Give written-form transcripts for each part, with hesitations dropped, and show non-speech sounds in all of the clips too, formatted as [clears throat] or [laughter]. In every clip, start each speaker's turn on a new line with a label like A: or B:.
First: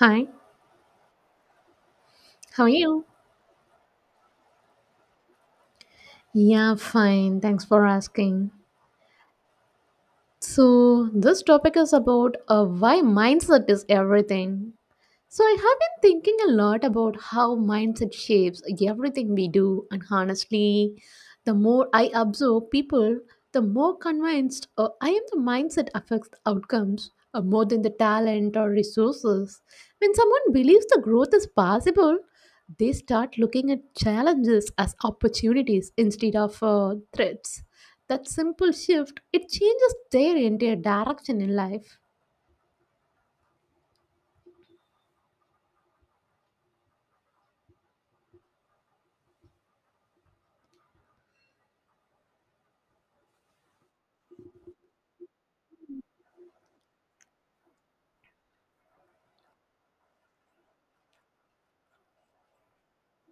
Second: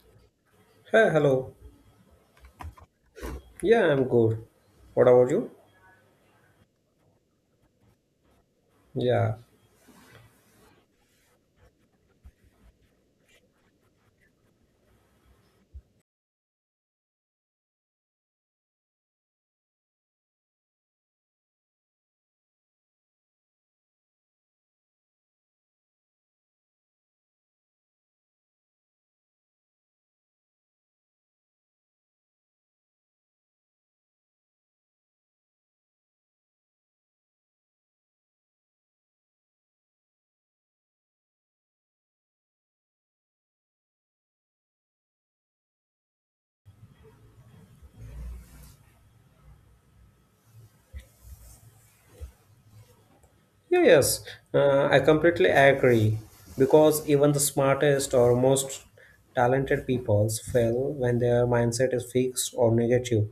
A: Hi,
B: Hi, hello.
A: how are you?
B: Yeah, I'm good. What about you?
A: Yeah, fine. Thanks for asking.
B: Yeah.
A: So, this topic is about why mindset is everything. So, I have been thinking a lot about how mindset shapes everything we do, and honestly, the more I observe people, the more convinced I am the mindset affects the outcomes more than the talent or resources. When someone believes the growth is possible, they start looking at challenges as opportunities instead of threats. That simple shift it changes their entire direction in life.
B: Yeah, yes. I completely agree because even the smartest or most talented peoples fail when their mindset is fixed or negative.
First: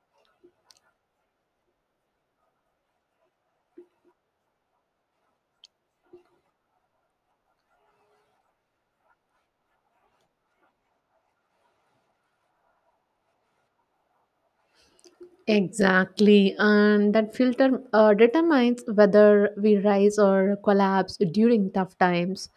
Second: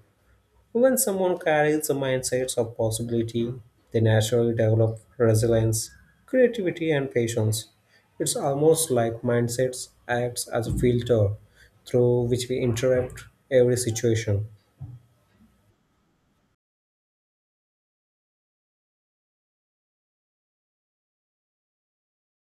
B: When someone carries the mindsets of possibility, they naturally develop resilience, creativity, and patience. It's almost like mindsets acts as a filter through which we interrupt every situation.
A: Exactly, and that filter determines whether we rise or collapse during tough times.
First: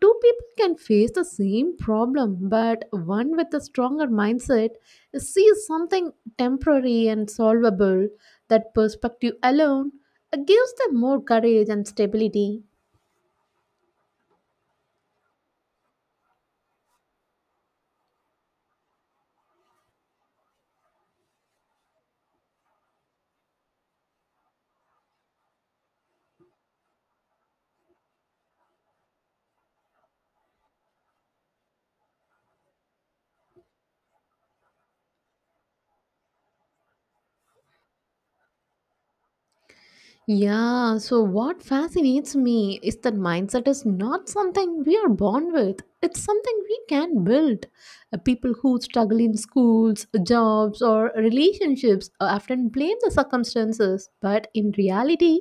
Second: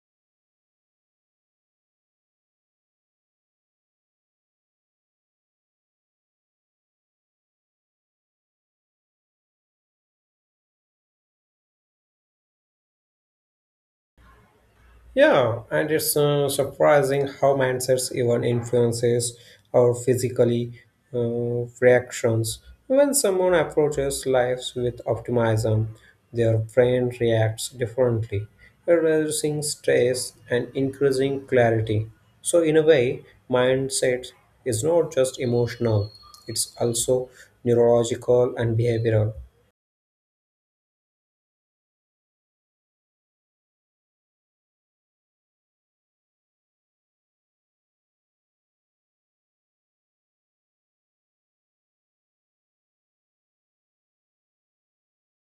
A: Two people can face the same problem, but one with a stronger mindset sees something temporary and solvable. That perspective alone gives them more courage and stability.
B: Yeah, and it's surprising how mindsets even influences our physically reactions. When someone approaches life with optimism, their brain reacts differently, reducing stress and increasing clarity. So, in a way, mindset is not just emotional; it's also neurological and behavioral.
A: Yeah, so what fascinates me is that mindset is not something we are born with. It's something we can build. People who struggle in schools, jobs, or relationships often blame the circumstances, but in reality,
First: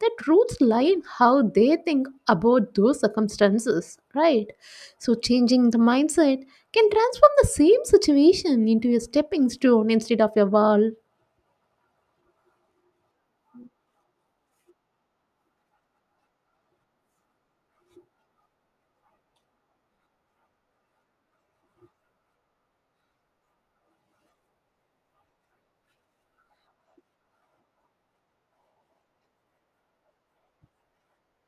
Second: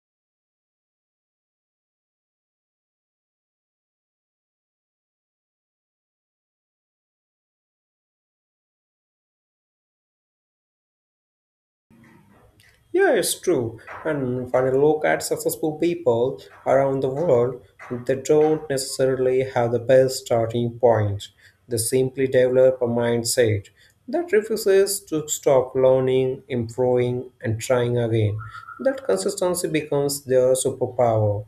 A: the truth lie in how they think about those circumstances, right? So, changing the mindset can transform the same situation into a stepping stone instead of a wall.
B: Yeah, it's true. And when you look at successful people around the world, they don't necessarily have the best starting point. They simply develop a mindset that refuses to stop learning, improving, and trying again. That consistency becomes their superpower.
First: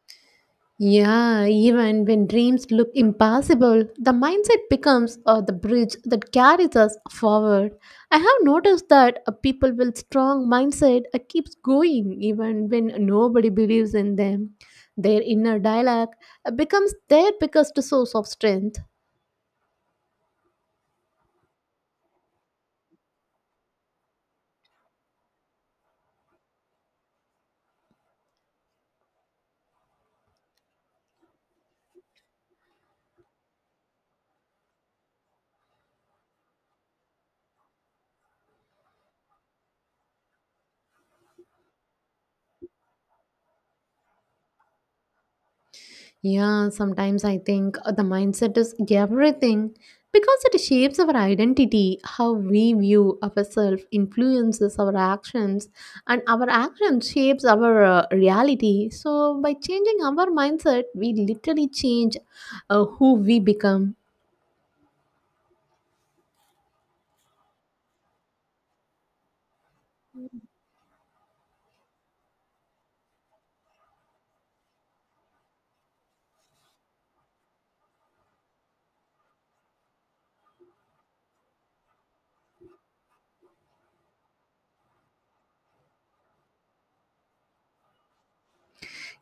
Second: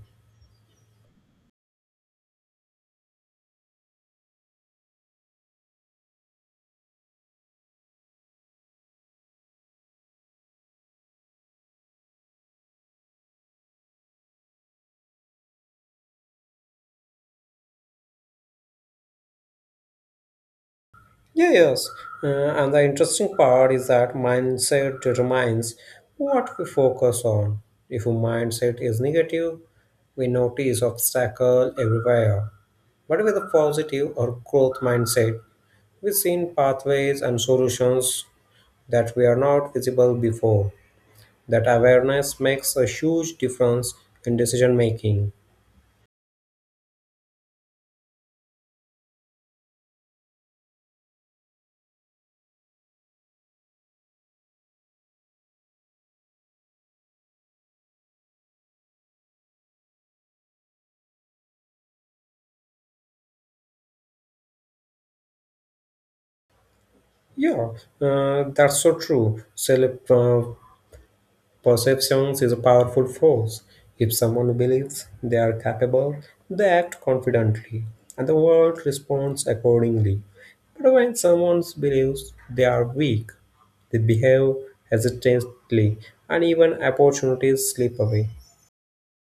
A: Yeah, even when dreams look impossible, the mindset becomes the bridge that carries us forward. I have noticed that people with strong mindset keeps going even when nobody believes in them. Their inner dialogue becomes their biggest source of strength.
B: Yeah, yes. And the interesting part is that mindset determines what we focus on. If our mindset is negative, we notice obstacle everywhere. But with a positive or growth mindset, we see pathways and solutions that were not visible before. That awareness makes a huge difference in decision making.
A: Yeah, sometimes I think the mindset is everything because it shapes our identity, how we view ourselves, influences our actions, and our actions shapes our reality. So by changing our mindset, we literally change who we become.
B: Yeah, that's so true. Perception is a powerful force. If someone believes they are capable, they act confidently, and the world responds accordingly. But when someone believes they are weak, they behave hesitantly, and even opportunities slip away.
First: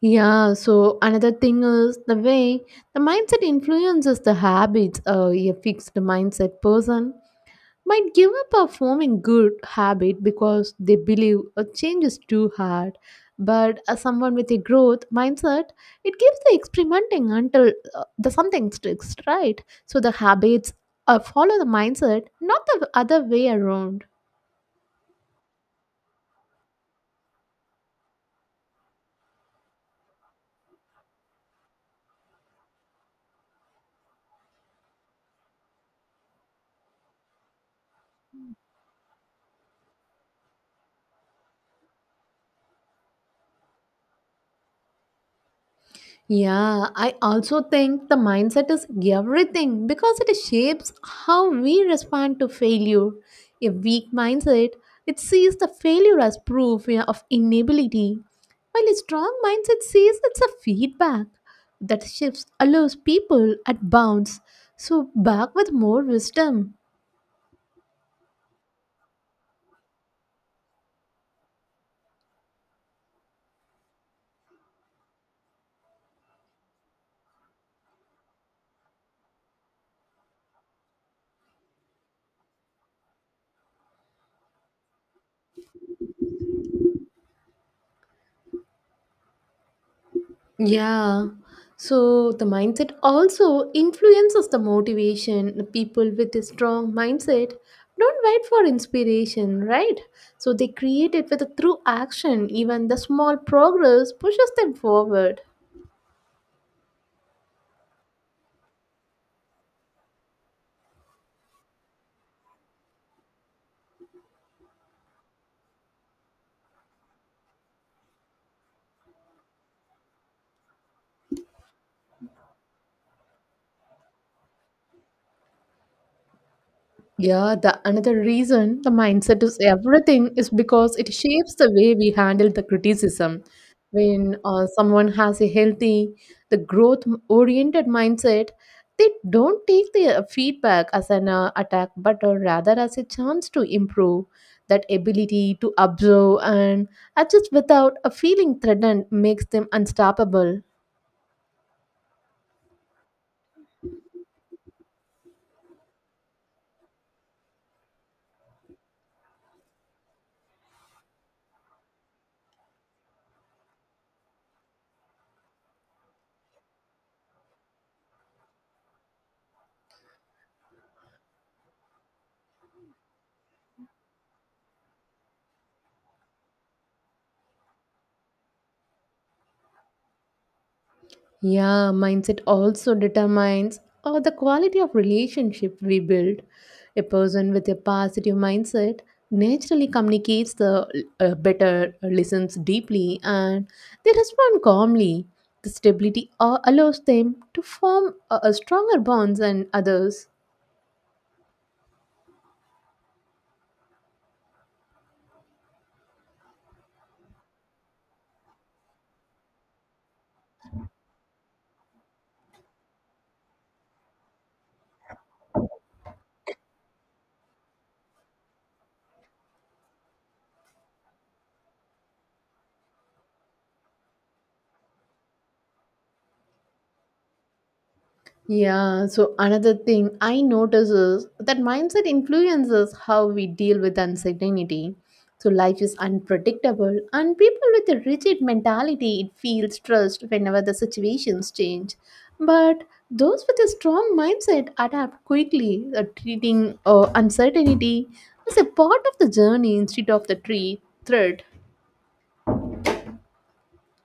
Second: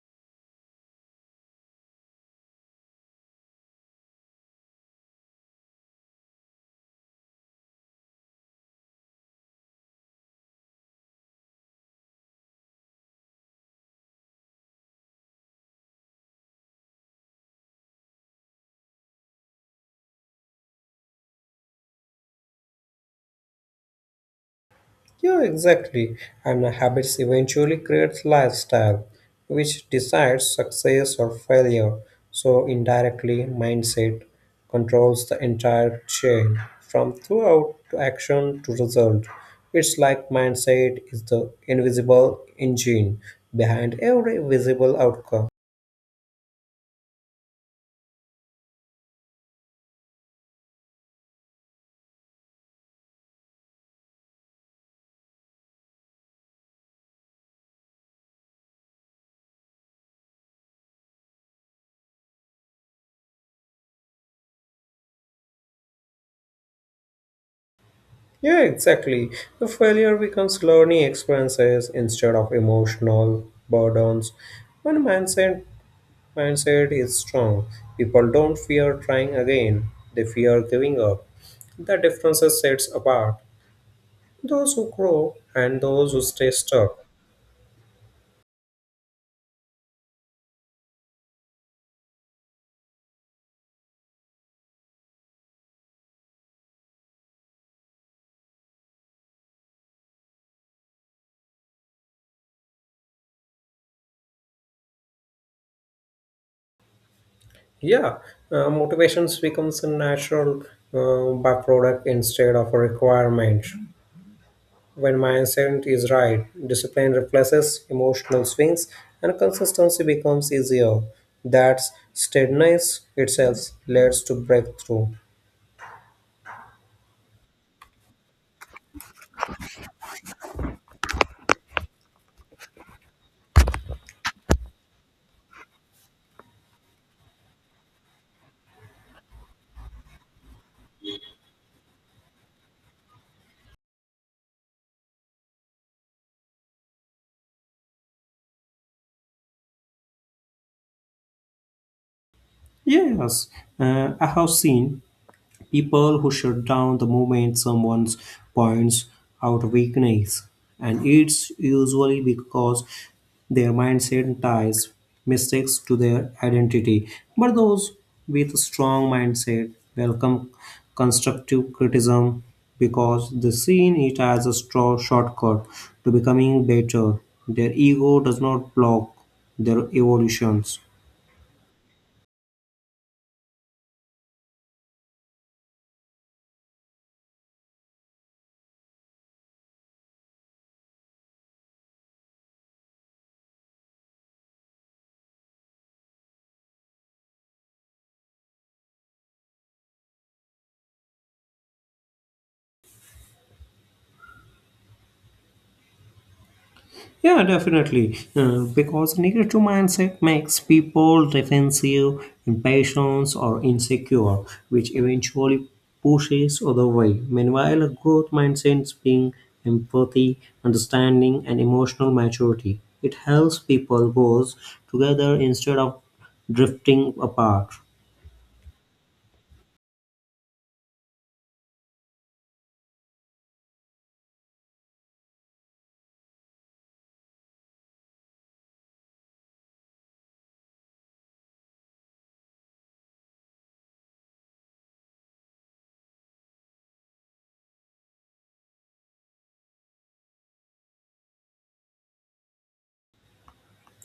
A: Yeah, so another thing is the way the mindset influences the habits. A fixed mindset person might give up a forming good habit because they believe a change is too hard, but as someone with a growth mindset it keeps the experimenting until the something sticks, right? So the habits follow the mindset, not the other way around.
B: Yeah, exactly. And habits eventually creates lifestyle, which decides success or failure. So indirectly, mindset controls the entire chain from throughout to action to result. It's like mindset is the invisible engine behind every visible outcome.
A: Yeah, I also think the mindset is everything because it shapes how we respond to failure. A weak mindset, it sees the failure as proof, yeah, of inability, while a strong mindset sees it's a feedback. That shifts allows people at bounds, so back with more wisdom.
B: Yeah, exactly. The failure becomes learning experiences instead of emotional burdens. When mindset is strong. People don't fear trying again, they fear giving up. The differences sets apart those who grow and those who stay stuck.
A: Yeah. So the mindset also influences the motivation. The people with a strong mindset don't wait for inspiration, right? So they create it with through action. Even the small progress pushes them forward.
B: Yeah, motivations becomes a natural byproduct instead of a requirement. When mindset is right, discipline replaces emotional swings and consistency becomes easier. That's steadiness itself leads to breakthrough.
A: Yeah, the another reason the mindset is everything is because it shapes the way we handle the criticism. When someone has a healthy, the growth oriented mindset, they don't take the feedback as an attack, but rather as a chance to improve. That ability to observe and adjust without a feeling threatened makes them unstoppable.
B: Yes, I have seen people who shut down the moment someone points out weakness, and it's usually because their mindset ties mistakes to their identity. But those with a strong mindset welcome constructive criticism because they see it as a straw shortcut to becoming better. Their ego does not block their evolutions.
A: Yeah, mindset also determines or the quality of relationship we build. A person with a positive mindset naturally communicates the better, listens deeply, and they respond calmly. The stability allows them to form stronger bonds and others.
B: Yeah, definitely. Because negative mindset makes people defensive, impatient, or insecure, which eventually pushes other way. Meanwhile, a growth mindset being empathy, understanding, and emotional maturity. It helps people grow together instead of drifting apart.
A: Yeah, so another thing I notice is that mindset influences how we deal with uncertainty. So life is unpredictable, and people with a rigid mentality it feels stressed whenever the situations change. But those with a strong mindset adapt quickly, treating uncertainty as a part of the journey instead of the threat.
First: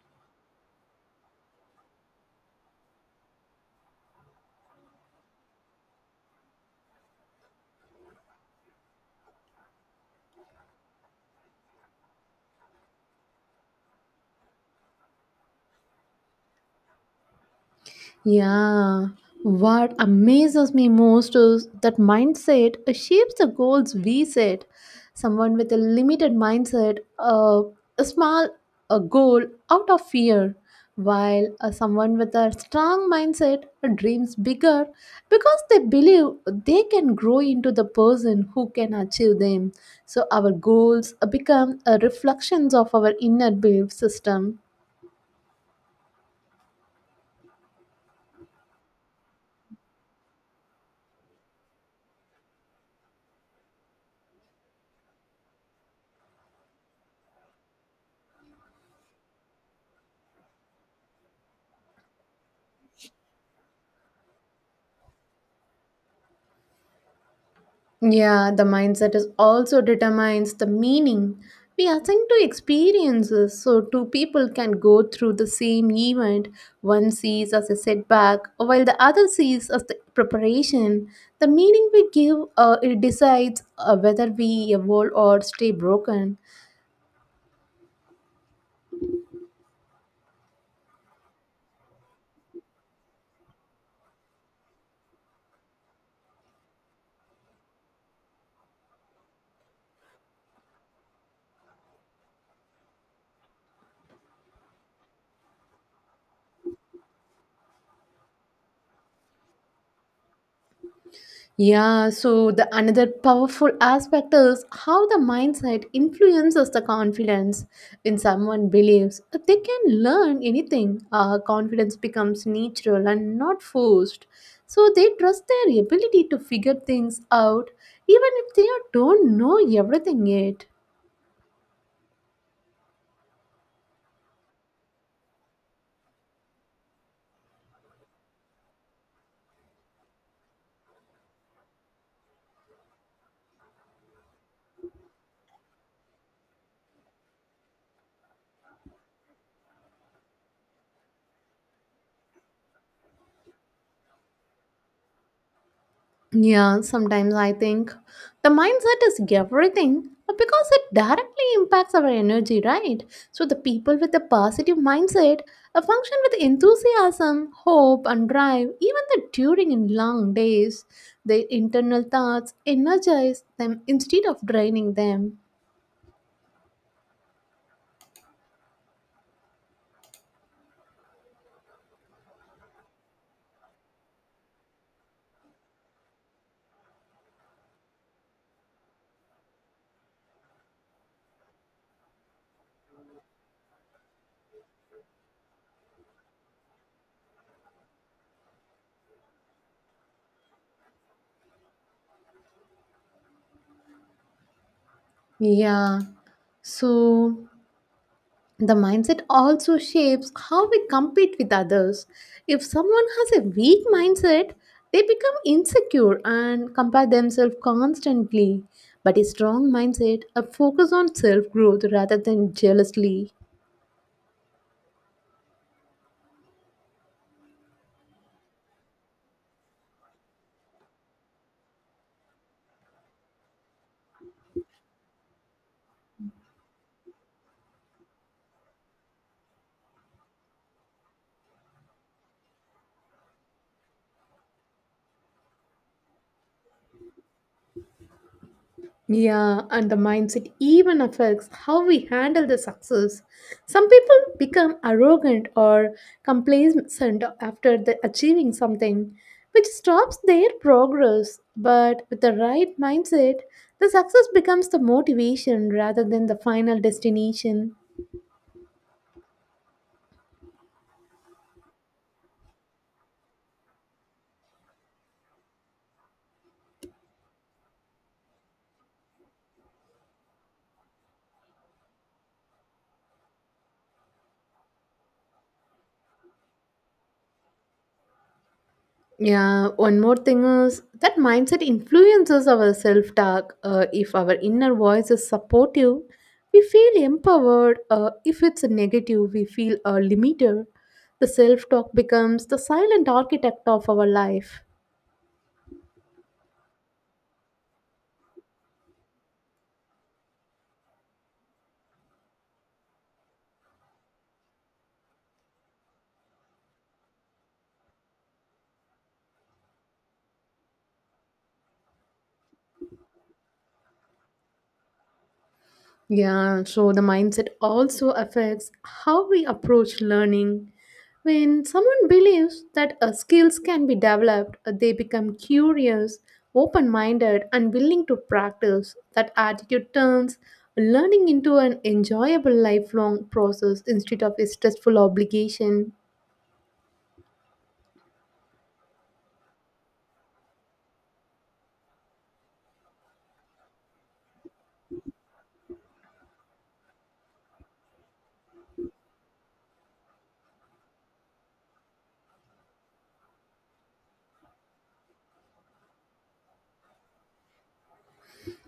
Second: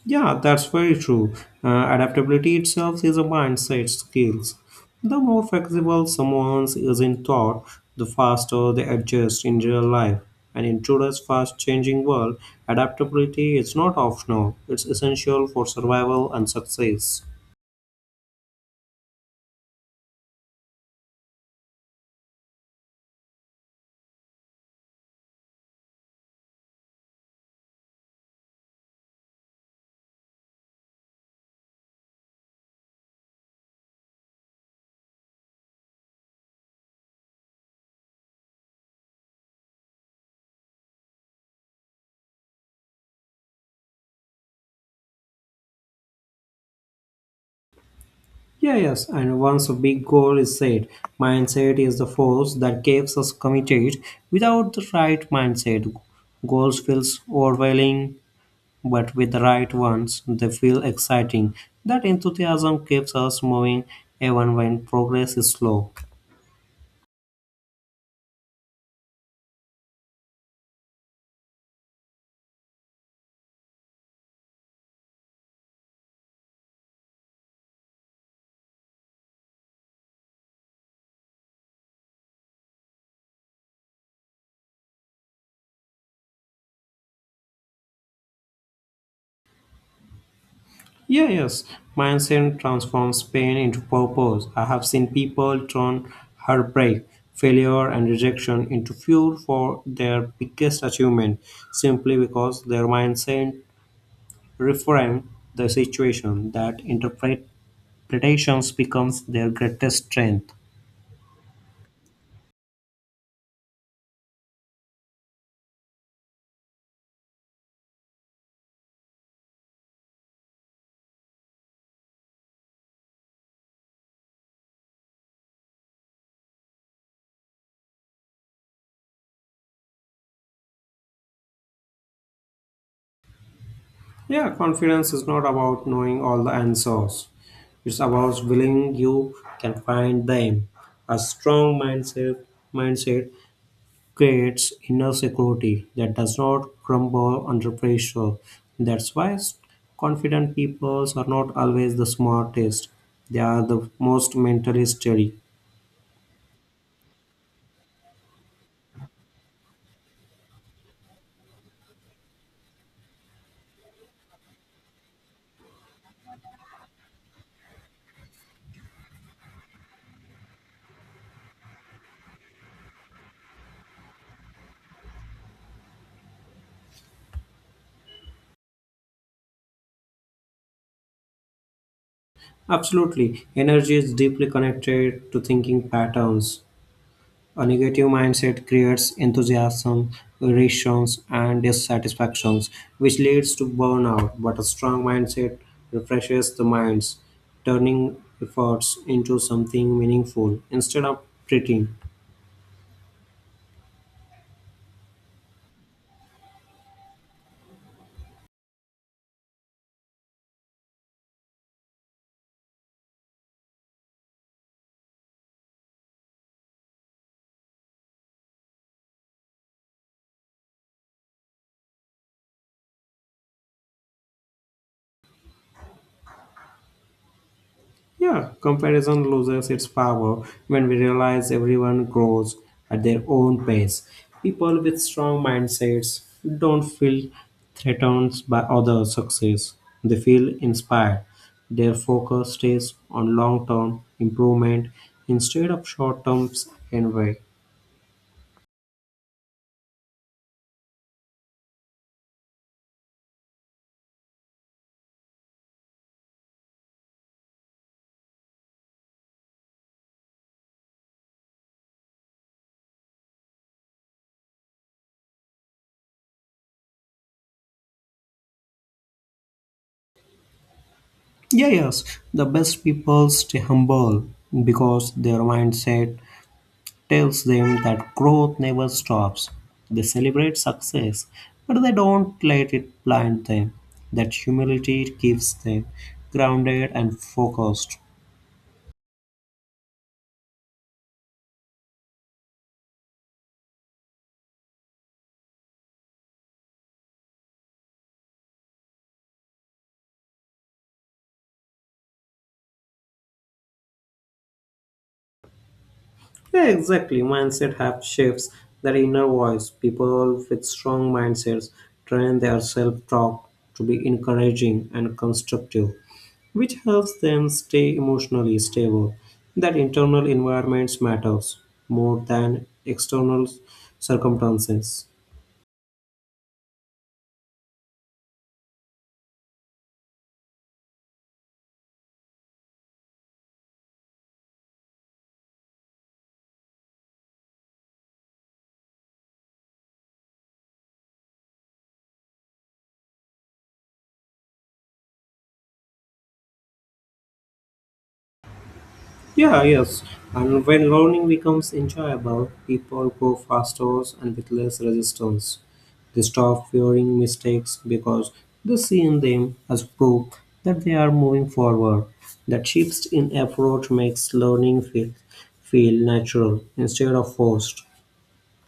B: Yeah, that's very true. Adaptability itself is a mindset skills. The more flexible someone is in thought, the faster they adjust in real life. And in today's fast-changing world, adaptability is not optional. It's essential for survival and success.
A: Yeah, what amazes me most is that mindset shapes the goals we set. Someone with a limited mindset, a small a goal out of fear, while someone with a strong mindset dreams bigger because they believe they can grow into the person who can achieve them. So our goals become reflections of our inner belief system.
B: Yeah, yes, and once a big goal is set, mindset is the force that keeps us committed. Without the right mindset, goals feels overwhelming but with the right ones, they feel exciting. That enthusiasm keeps us moving even when progress is slow.
A: Yeah, the mindset is also determines the meaning we assign to experiences. So, two people can go through the same event. One sees as a setback, while the other sees as the preparation. The meaning we give, it decides whether we evolve or stay broken.
B: Yeah, yes, mindset transforms pain into purpose. I have seen people turn heartbreak, failure, and rejection into fuel for their biggest achievement simply because their mindset reframed the situation that interpretations becomes their greatest strength.
A: Yeah, so the another powerful aspect is how the mindset influences the confidence. When someone believes they can learn anything, confidence becomes natural and not forced. So they trust their ability to figure things out, even if they don't know everything yet.
B: Yeah, confidence is not about knowing all the answers. It's about willing you can find them. A strong mindset creates inner security that does not crumble under pressure. That's why confident people are not always the smartest. They are the most mentally steady.
A: Yeah, sometimes I think the mindset is everything because it directly impacts our energy, right? So, the people with a positive mindset function with enthusiasm, hope, and drive, even the during in long days. Their internal thoughts energize them instead of draining them.
B: Absolutely. Energy is deeply connected to thinking patterns. A negative mindset creates enthusiasm, irritations, and dissatisfactions, which leads to burnout. But a strong mindset refreshes the minds, turning efforts into something meaningful instead of pretending.
A: Yeah. So, the mindset also shapes how we compete with others. If someone has a weak mindset, they become insecure and compare themselves constantly. But a strong mindset, a focus on self growth rather than jealously.
B: Yeah, comparison loses its power when we realize everyone grows at their own pace. People with strong mindsets don't feel threatened by others' success, they feel inspired. Their focus stays on long term improvement instead of short term envy.
A: Yeah, and the mindset even affects how we handle the success. Some people become arrogant or complacent after the achieving something, which stops their progress. But with the right mindset, the success becomes the motivation rather than the final destination.
B: Yeah, yes, the best people stay humble because their mindset tells them that growth never stops. They celebrate success, but they don't let it blind them. That humility keeps them grounded and focused.
A: Yeah, one more thing is that mindset influences our self talk. If our inner voice is supportive, we feel empowered. If it's negative, we feel limited. The self talk becomes the silent architect of our life.
B: Yeah, exactly. Mindset have shifts their inner voice. People with strong mindsets train their self-talk to be encouraging and constructive, which helps them stay emotionally stable. That internal environments matters more than external circumstances.
A: Yeah, so the mindset also affects how we approach learning. When someone believes that skills can be developed, they become curious, open minded, and willing to practice. That attitude turns learning into an enjoyable lifelong process instead of a stressful obligation.
B: Yeah, yes. And when learning becomes enjoyable, people grow faster and with less resistance. They stop fearing mistakes because they see in them as proof that they are moving forward. That shift in approach makes learning feel natural instead of forced.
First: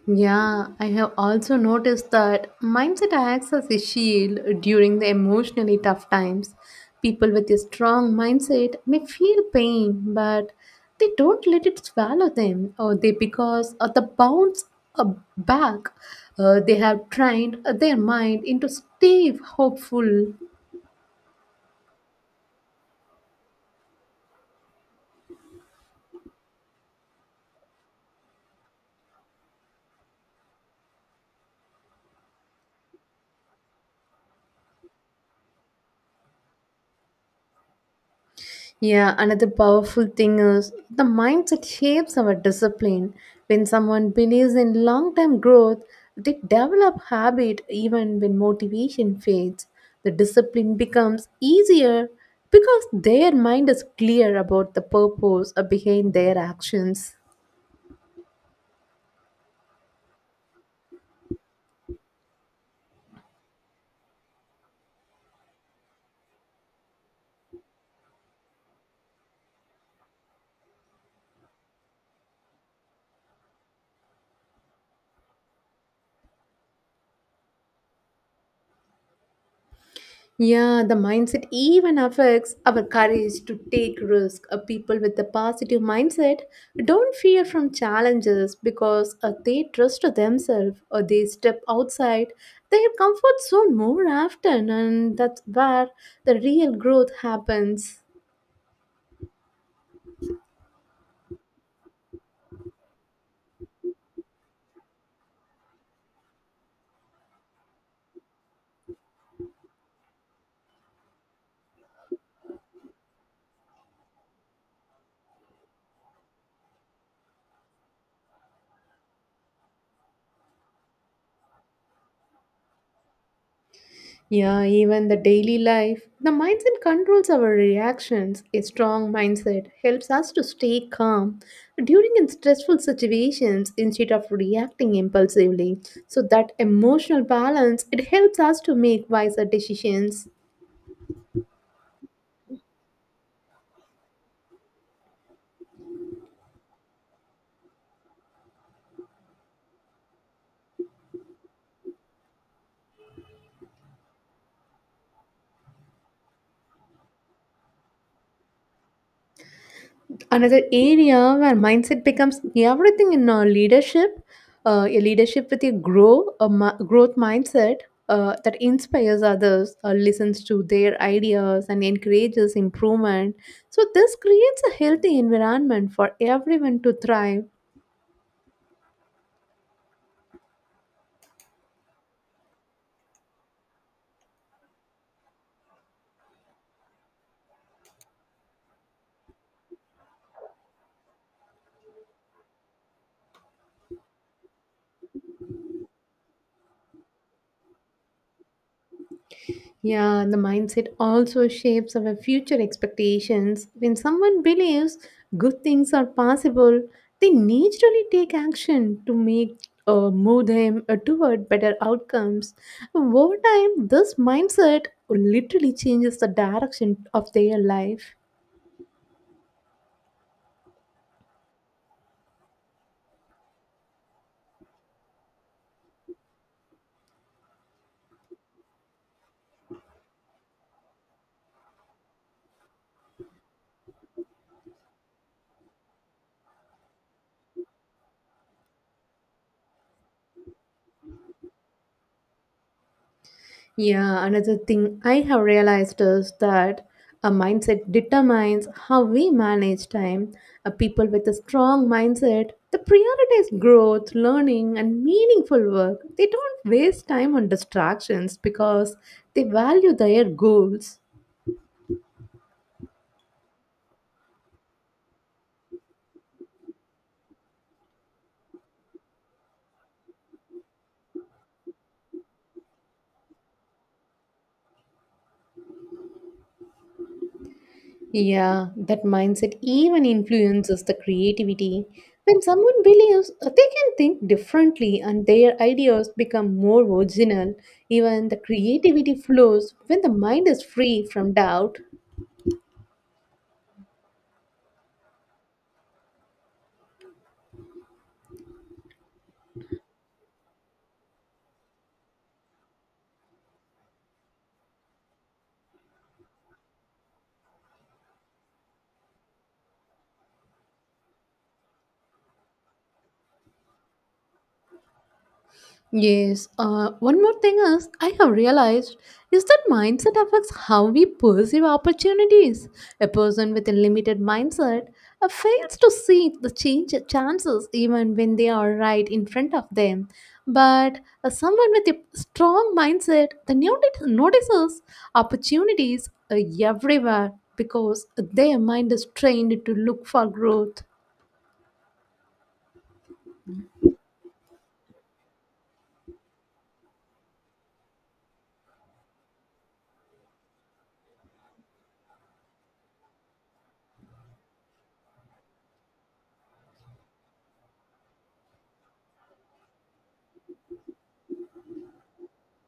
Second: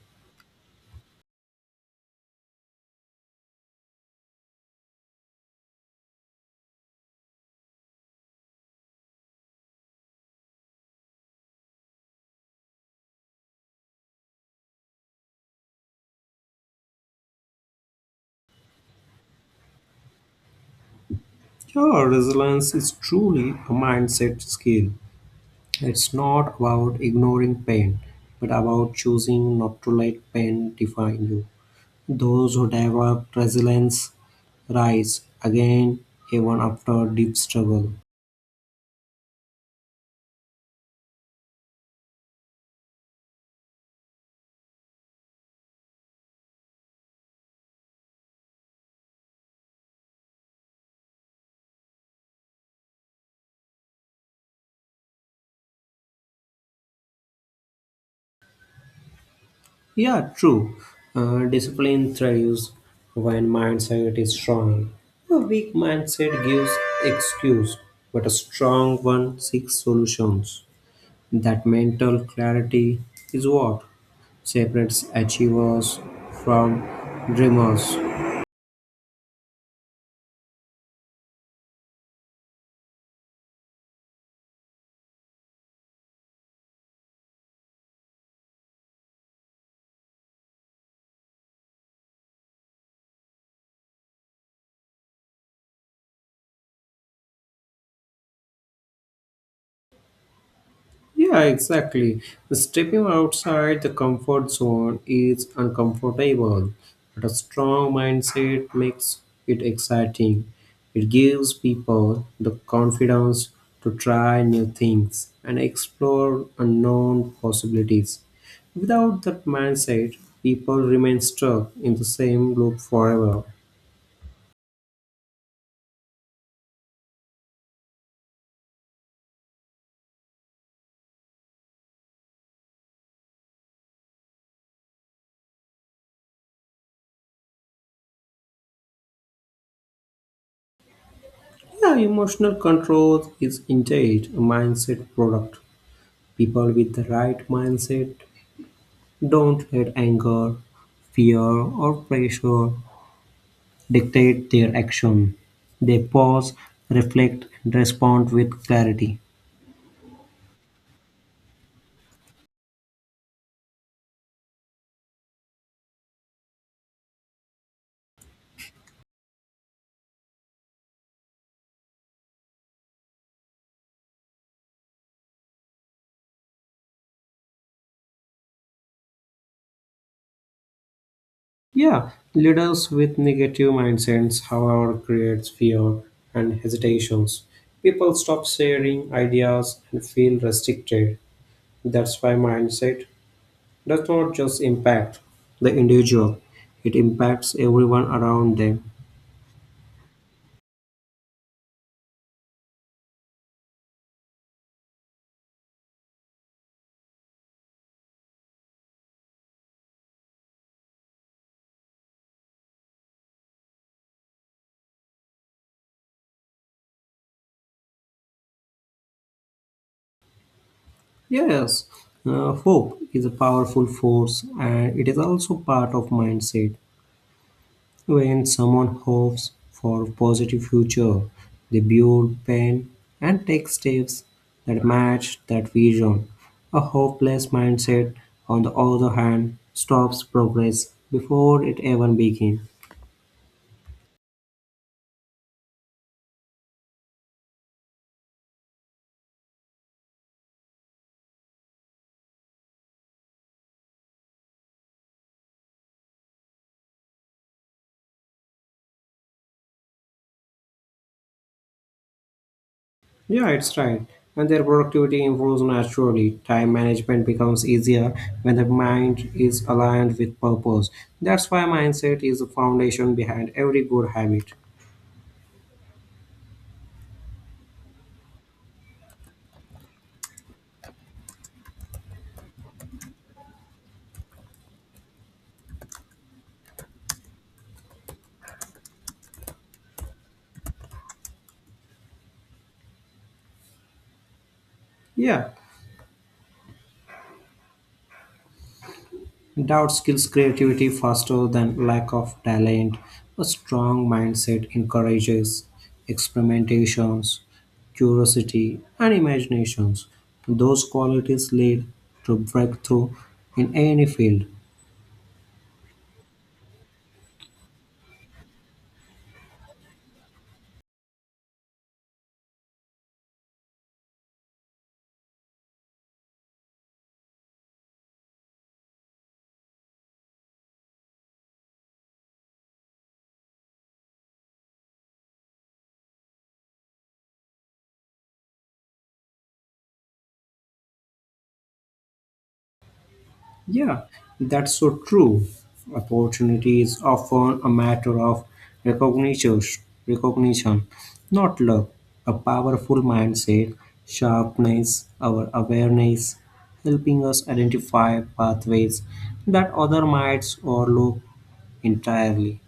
A: Yeah, I have also noticed that mindset acts as a shield during the emotionally tough times. People with a strong mindset may feel pain, but they don't let it swallow them, or they because of the bounce uh, back. They have trained their mind into stay hopeful.
B: Yeah, resilience is truly a mindset skill. It's not about ignoring pain, but about choosing not to let pain define you. Those who develop resilience rise again even after deep struggle.
A: Yeah, another powerful thing is the mindset shapes our discipline. When someone believes in long term growth, they develop habit even when motivation fades. The discipline becomes easier because their mind is clear about the purpose behind their actions.
B: Yeah, true. Discipline thrives when mindset is strong. A weak mindset gives excuse, but a strong one seeks solutions. That mental clarity is what separates achievers from dreamers.
A: Yeah, the mindset even affects our courage to take risk. People with a positive mindset don't fear from challenges because they trust themselves or they step outside their comfort zone more often, and that's where the real growth happens.
B: Yeah, exactly. Stepping outside the comfort zone is uncomfortable, but a strong mindset makes it exciting. It gives people the confidence to try new things and explore unknown possibilities. Without that mindset, people remain stuck in the same loop forever.
A: Yeah, even the daily life, the mindset controls our reactions. A strong mindset helps us to stay calm during in stressful situations instead of reacting impulsively. So that emotional balance, it helps us to make wiser decisions.
B: Yeah, emotional control is indeed a mindset product. People with the right mindset don't let anger, fear, or pressure dictate their action. They pause, reflect, and respond with clarity.
A: Another area where mindset becomes everything in our leadership, a leadership with a growth mindset that inspires others, listens to their ideas and encourages improvement. So this creates a healthy environment for everyone to thrive.
B: Yeah, leaders with negative mindsets, however, creates fear and hesitations. People stop sharing ideas and feel restricted. That's why mindset does not just impact the individual, it impacts everyone around them.
A: Yeah, the mindset also shapes our future expectations. When someone believes good things are possible, they naturally take action to make move them toward better outcomes. Over time, this mindset literally changes the direction of their life.
B: Yes, hope is a powerful force and it is also part of mindset. When someone hopes for a positive future, they build plan and take steps that match that vision. A hopeless mindset, on the other hand, stops progress before it even begins.
A: Yeah, another thing I have realized is that a mindset determines how we manage time. A people with a strong mindset, they prioritize growth, learning, and meaningful work. They don't waste time on distractions because they value their goals.
B: Yeah, it's right. And their productivity improves naturally. Time management becomes easier when the mind is aligned with purpose. That's why mindset is the foundation behind every good habit.
A: Yeah, that mindset even influences the creativity. When someone believes they can think differently and their ideas become more original, even the creativity flows when the mind is free from doubt.
B: Yeah, doubt skills creativity faster than lack of talent. A strong mindset encourages experimentations, curiosity, and imaginations. Those qualities lead to breakthrough in any field.
A: Yes, one more thing is I have realized is that mindset affects how we perceive opportunities. A person with a limited mindset fails to see the change chances even when they are right in front of them. But someone with a strong mindset, the notices opportunities everywhere because their mind is trained to look for growth.
B: Yeah, that's so true. Opportunity is often a matter of recognition, recognition, not luck. A powerful mindset sharpens our awareness, helping us identify pathways that other might overlook entirely.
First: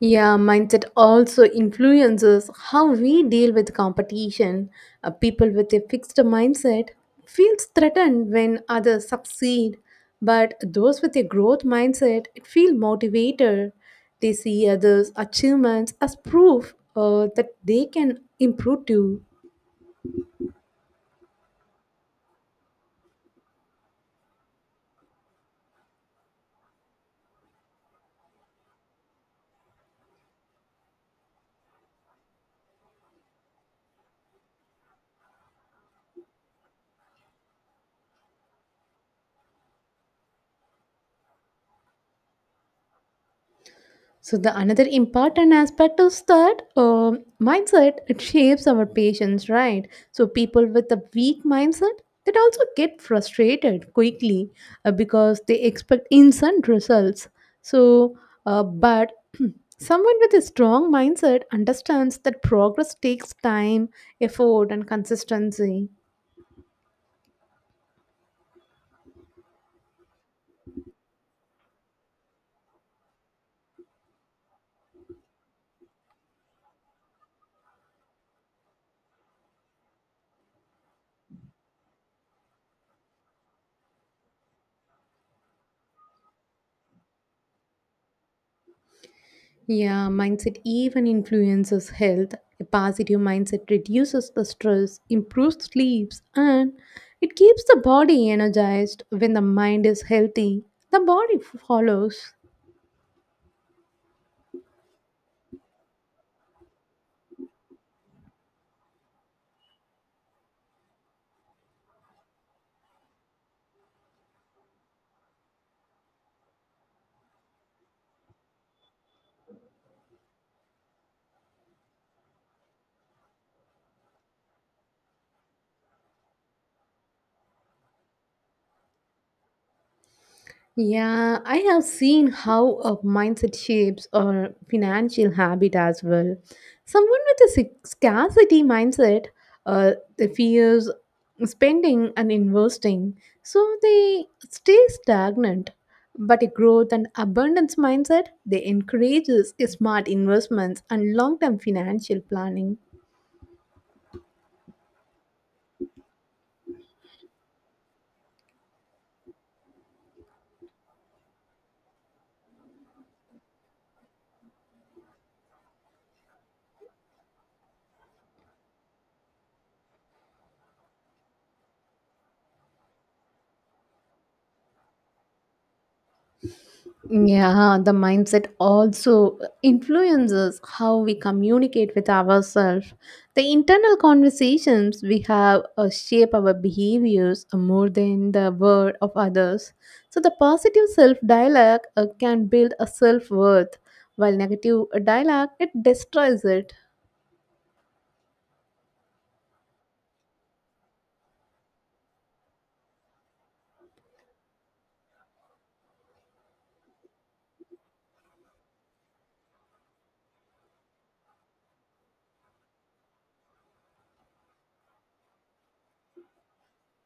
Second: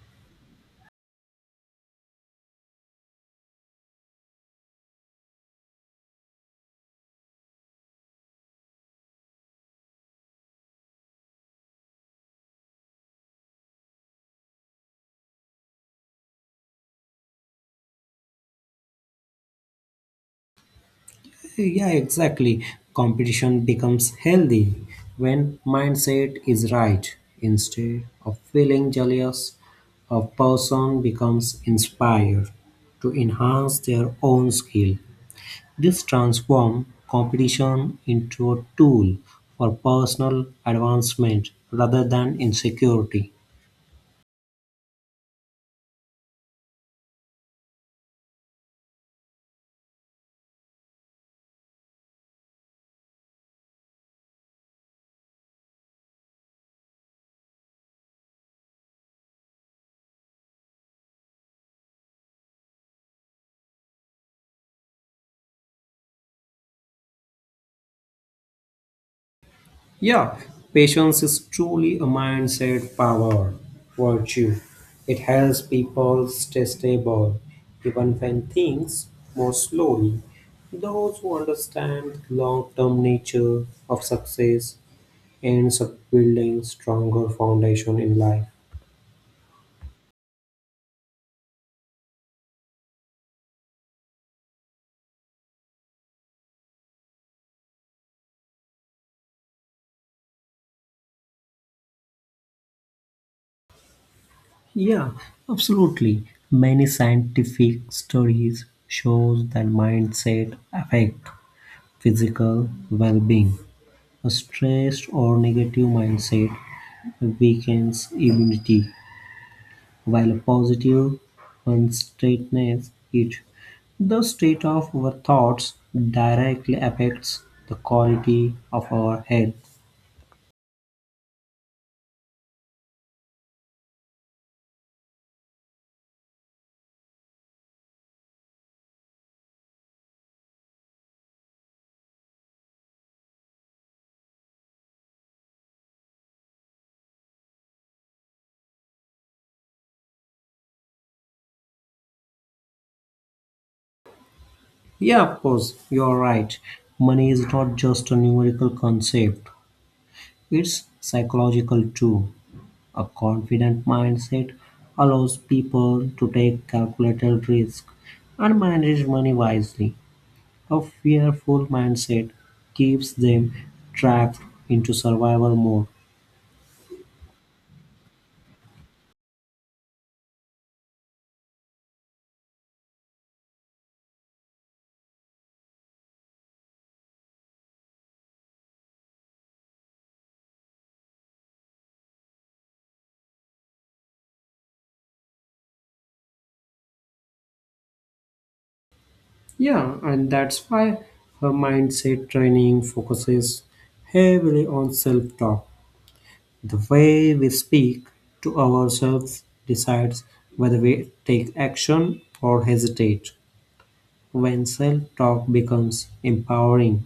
A: Yeah, mindset also influences how we deal with competition. People with a fixed mindset feels threatened when others succeed, but those with a growth mindset it feel motivated. They see others' achievements as proof that they can improve too.
B: Yeah, exactly. Competition becomes healthy when mindset is right. Instead of feeling jealous, a person becomes inspired to enhance their own skill. This transforms competition into a tool for personal advancement rather than insecurity.
A: So the another important aspect is that mindset it shapes our patience, right? So people with a weak mindset that also get frustrated quickly because they expect instant results. So, but [clears throat] someone with a strong mindset understands that progress takes time, effort, and consistency.
B: Yeah, patience is truly a mindset power, virtue. It helps people stay stable even when things move slowly. Those who understand the long term nature of success ends up building stronger foundation in life.
A: Yeah, mindset even influences health. A positive mindset reduces the stress, improves sleeps, and it keeps the body energized. When the mind is healthy, the body follows.
B: Yeah, absolutely. Many scientific studies shows that mindset affect physical well-being. A stressed or negative mindset weakens immunity, while a positive unstraightness it. The state of our thoughts directly affects the quality of our health.
A: Yeah, I have seen how a mindset shapes our financial habit as well. Someone with a scarcity mindset, uh, they fears spending and investing, so they stay stagnant. But a growth and abundance mindset, they encourages smart investments and long-term financial planning.
B: Yeah, of course, you're right. Money is not just a numerical concept, it's psychological too. A confident mindset allows people to take calculated risks and manage money wisely. A fearful mindset keeps them trapped into survival mode.
A: Yeah, the mindset also influences how we communicate with ourselves. The internal conversations we have shape our behaviors more than the word of others. So, the positive self dialogue can build a self worth, while negative dialogue it destroys it.
B: Yeah, and that's why her mindset training focuses heavily on self talk. The way we speak to ourselves decides whether we take action or hesitate. When self talk becomes empowering,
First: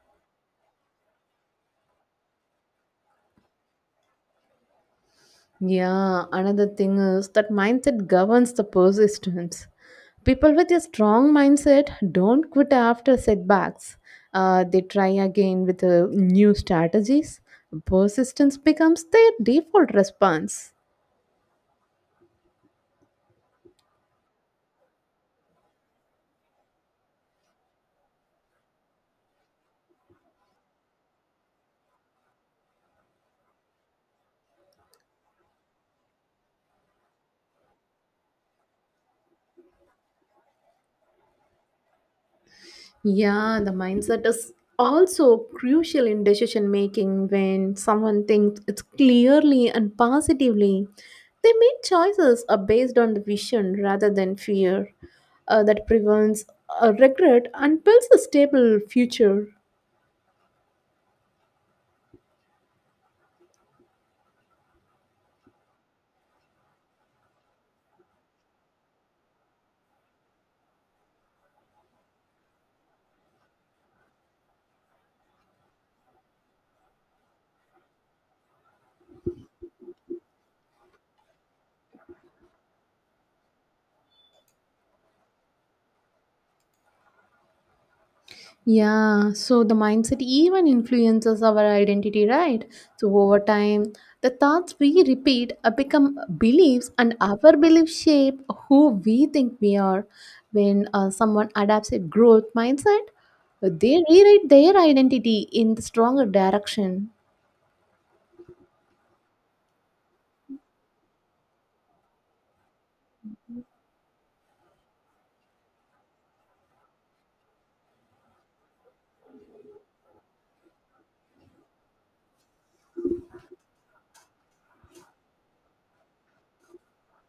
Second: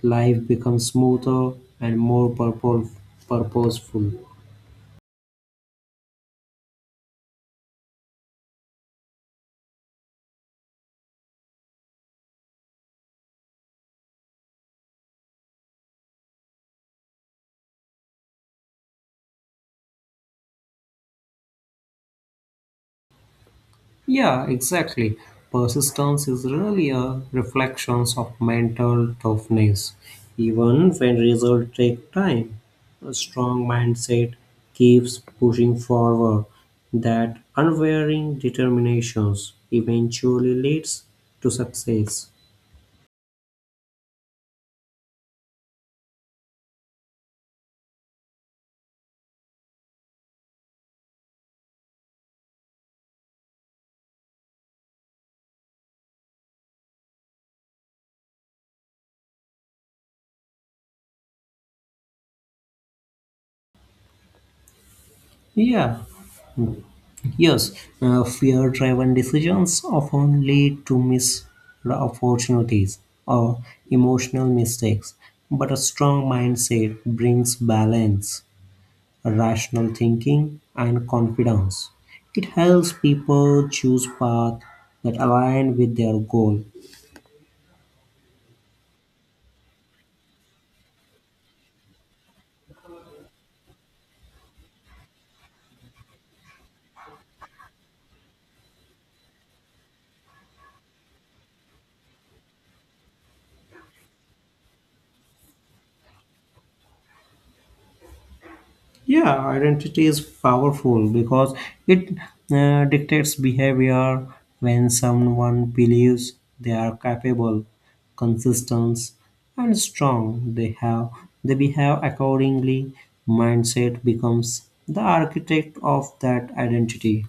B: life becomes smoother and more purposeful.
A: Yeah, another thing is that mindset governs the persistence. People with a strong mindset don't quit after setbacks. They try again with new strategies. Persistence becomes their default response.
B: Yeah, exactly. Persistence is really a reflection of mental toughness, even when results take time. A strong mindset keeps pushing forward. That unwavering determination eventually leads to success.
A: Yeah, the mindset is also crucial in decision making when someone thinks it's clearly and positively. They make choices are based on the vision rather than fear, that prevents regret and builds a stable future.
B: Yeah, yes, fear driven decisions often lead to missed opportunities or emotional mistakes, but a strong mindset brings balance, rational thinking, and confidence. It helps people choose paths that align with their goal.
A: Yeah, so the mindset even influences our identity, right? So over time, the thoughts we repeat become beliefs, and our beliefs shape who we think we are. When someone adapts a growth mindset, they rewrite their identity in the stronger direction.
B: Yeah, identity is powerful because it dictates behavior when someone believes they are capable, consistent, and strong. They behave accordingly. Mindset becomes the architect of that identity.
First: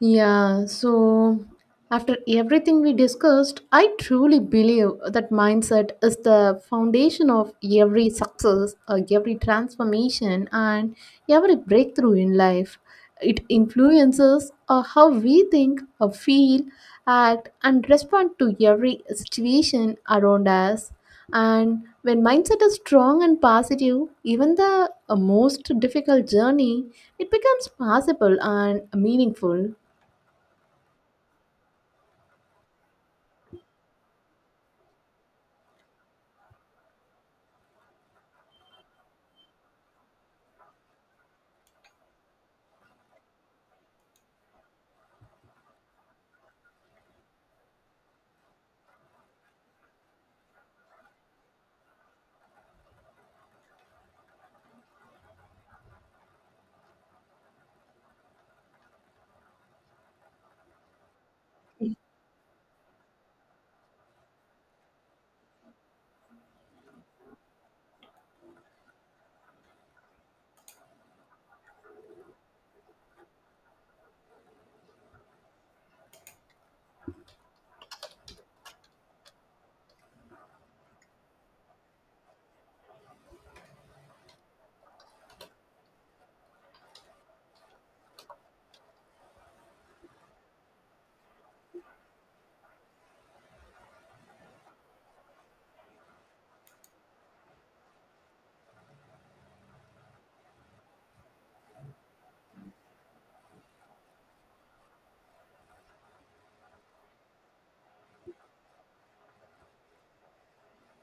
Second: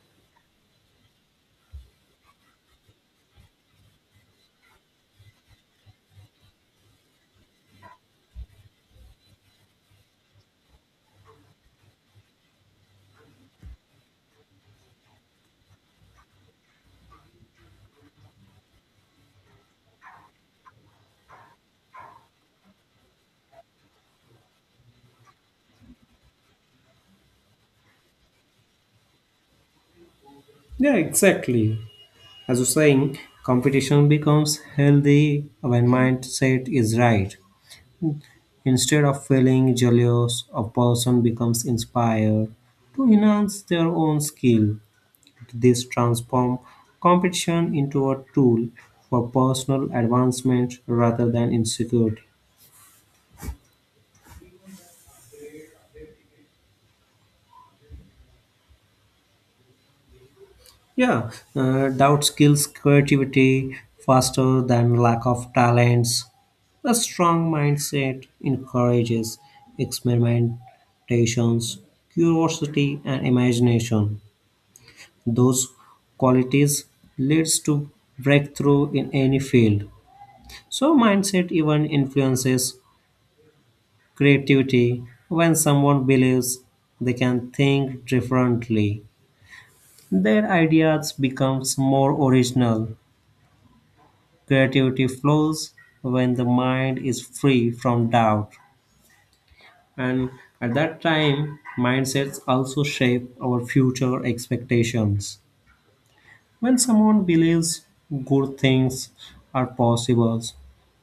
A: Yeah, so after everything we discussed, I truly believe that mindset is the foundation of every success, every transformation, and every breakthrough in life. It influences how we think, feel, act, and respond to every situation around us. And when mindset is strong and positive, even the most difficult journey, it becomes possible and meaningful.
B: Yeah, exactly. As you're saying, competition becomes healthy when mindset is right. Instead of feeling jealous, a person becomes inspired to enhance their own skill. This transforms competition into a tool for personal advancement rather than insecurity. Yeah, doubt skills creativity faster than lack of talents. A strong mindset encourages experimentations, curiosity, and imagination. Those qualities leads to breakthrough in any field. So mindset even influences creativity when someone believes they can think differently, their ideas becomes more original, creativity flows when the mind is free from doubt. And at that time mindsets also shape our future expectations. When someone believes good things are possible,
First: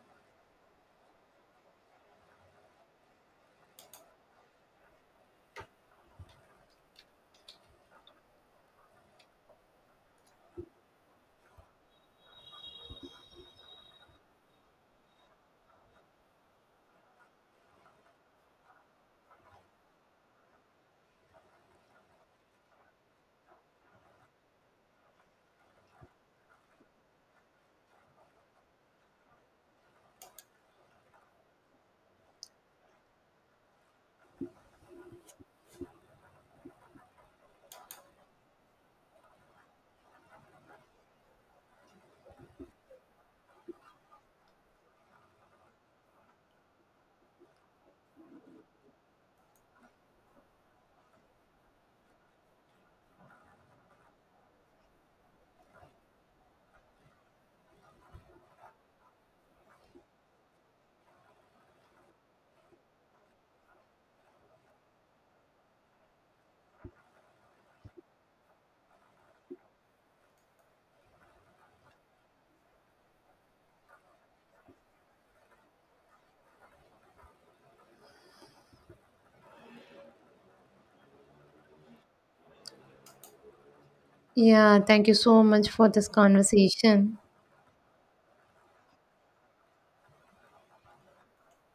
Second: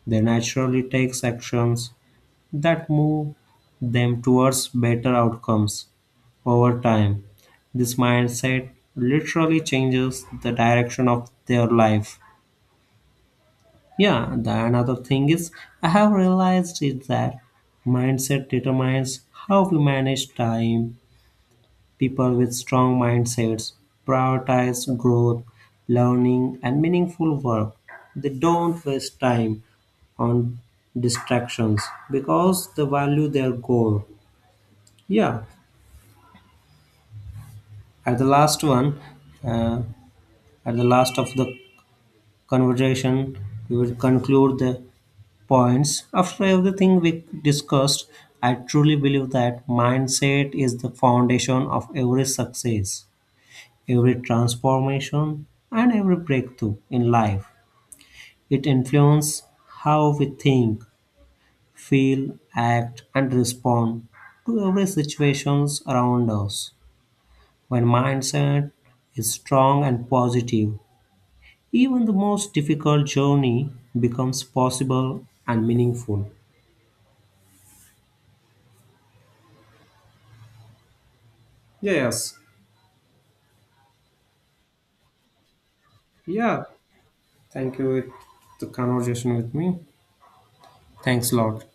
B: they naturally take actions that move them towards better outcomes over time. This mindset literally changes the direction of their life. Yeah, the another thing is I have realized is that mindset determines how we manage time. People with strong mindsets prioritize growth, learning, and meaningful work. They don't waste time on distractions because they value their goal. Yeah, at the last one, uh, at the last of the conversation, we will conclude the points. After everything we discussed, I truly believe that mindset is the foundation of every success. Every transformation and every breakthrough in life, it influences how we think, feel, act, and respond to every situations around us. When mindset is strong and positive, even the most difficult journey becomes possible and meaningful. Yes.
A: Yeah, thank you so much for this
B: Yeah.
A: conversation.
B: Thank you with the conversation with me. Thanks a lot.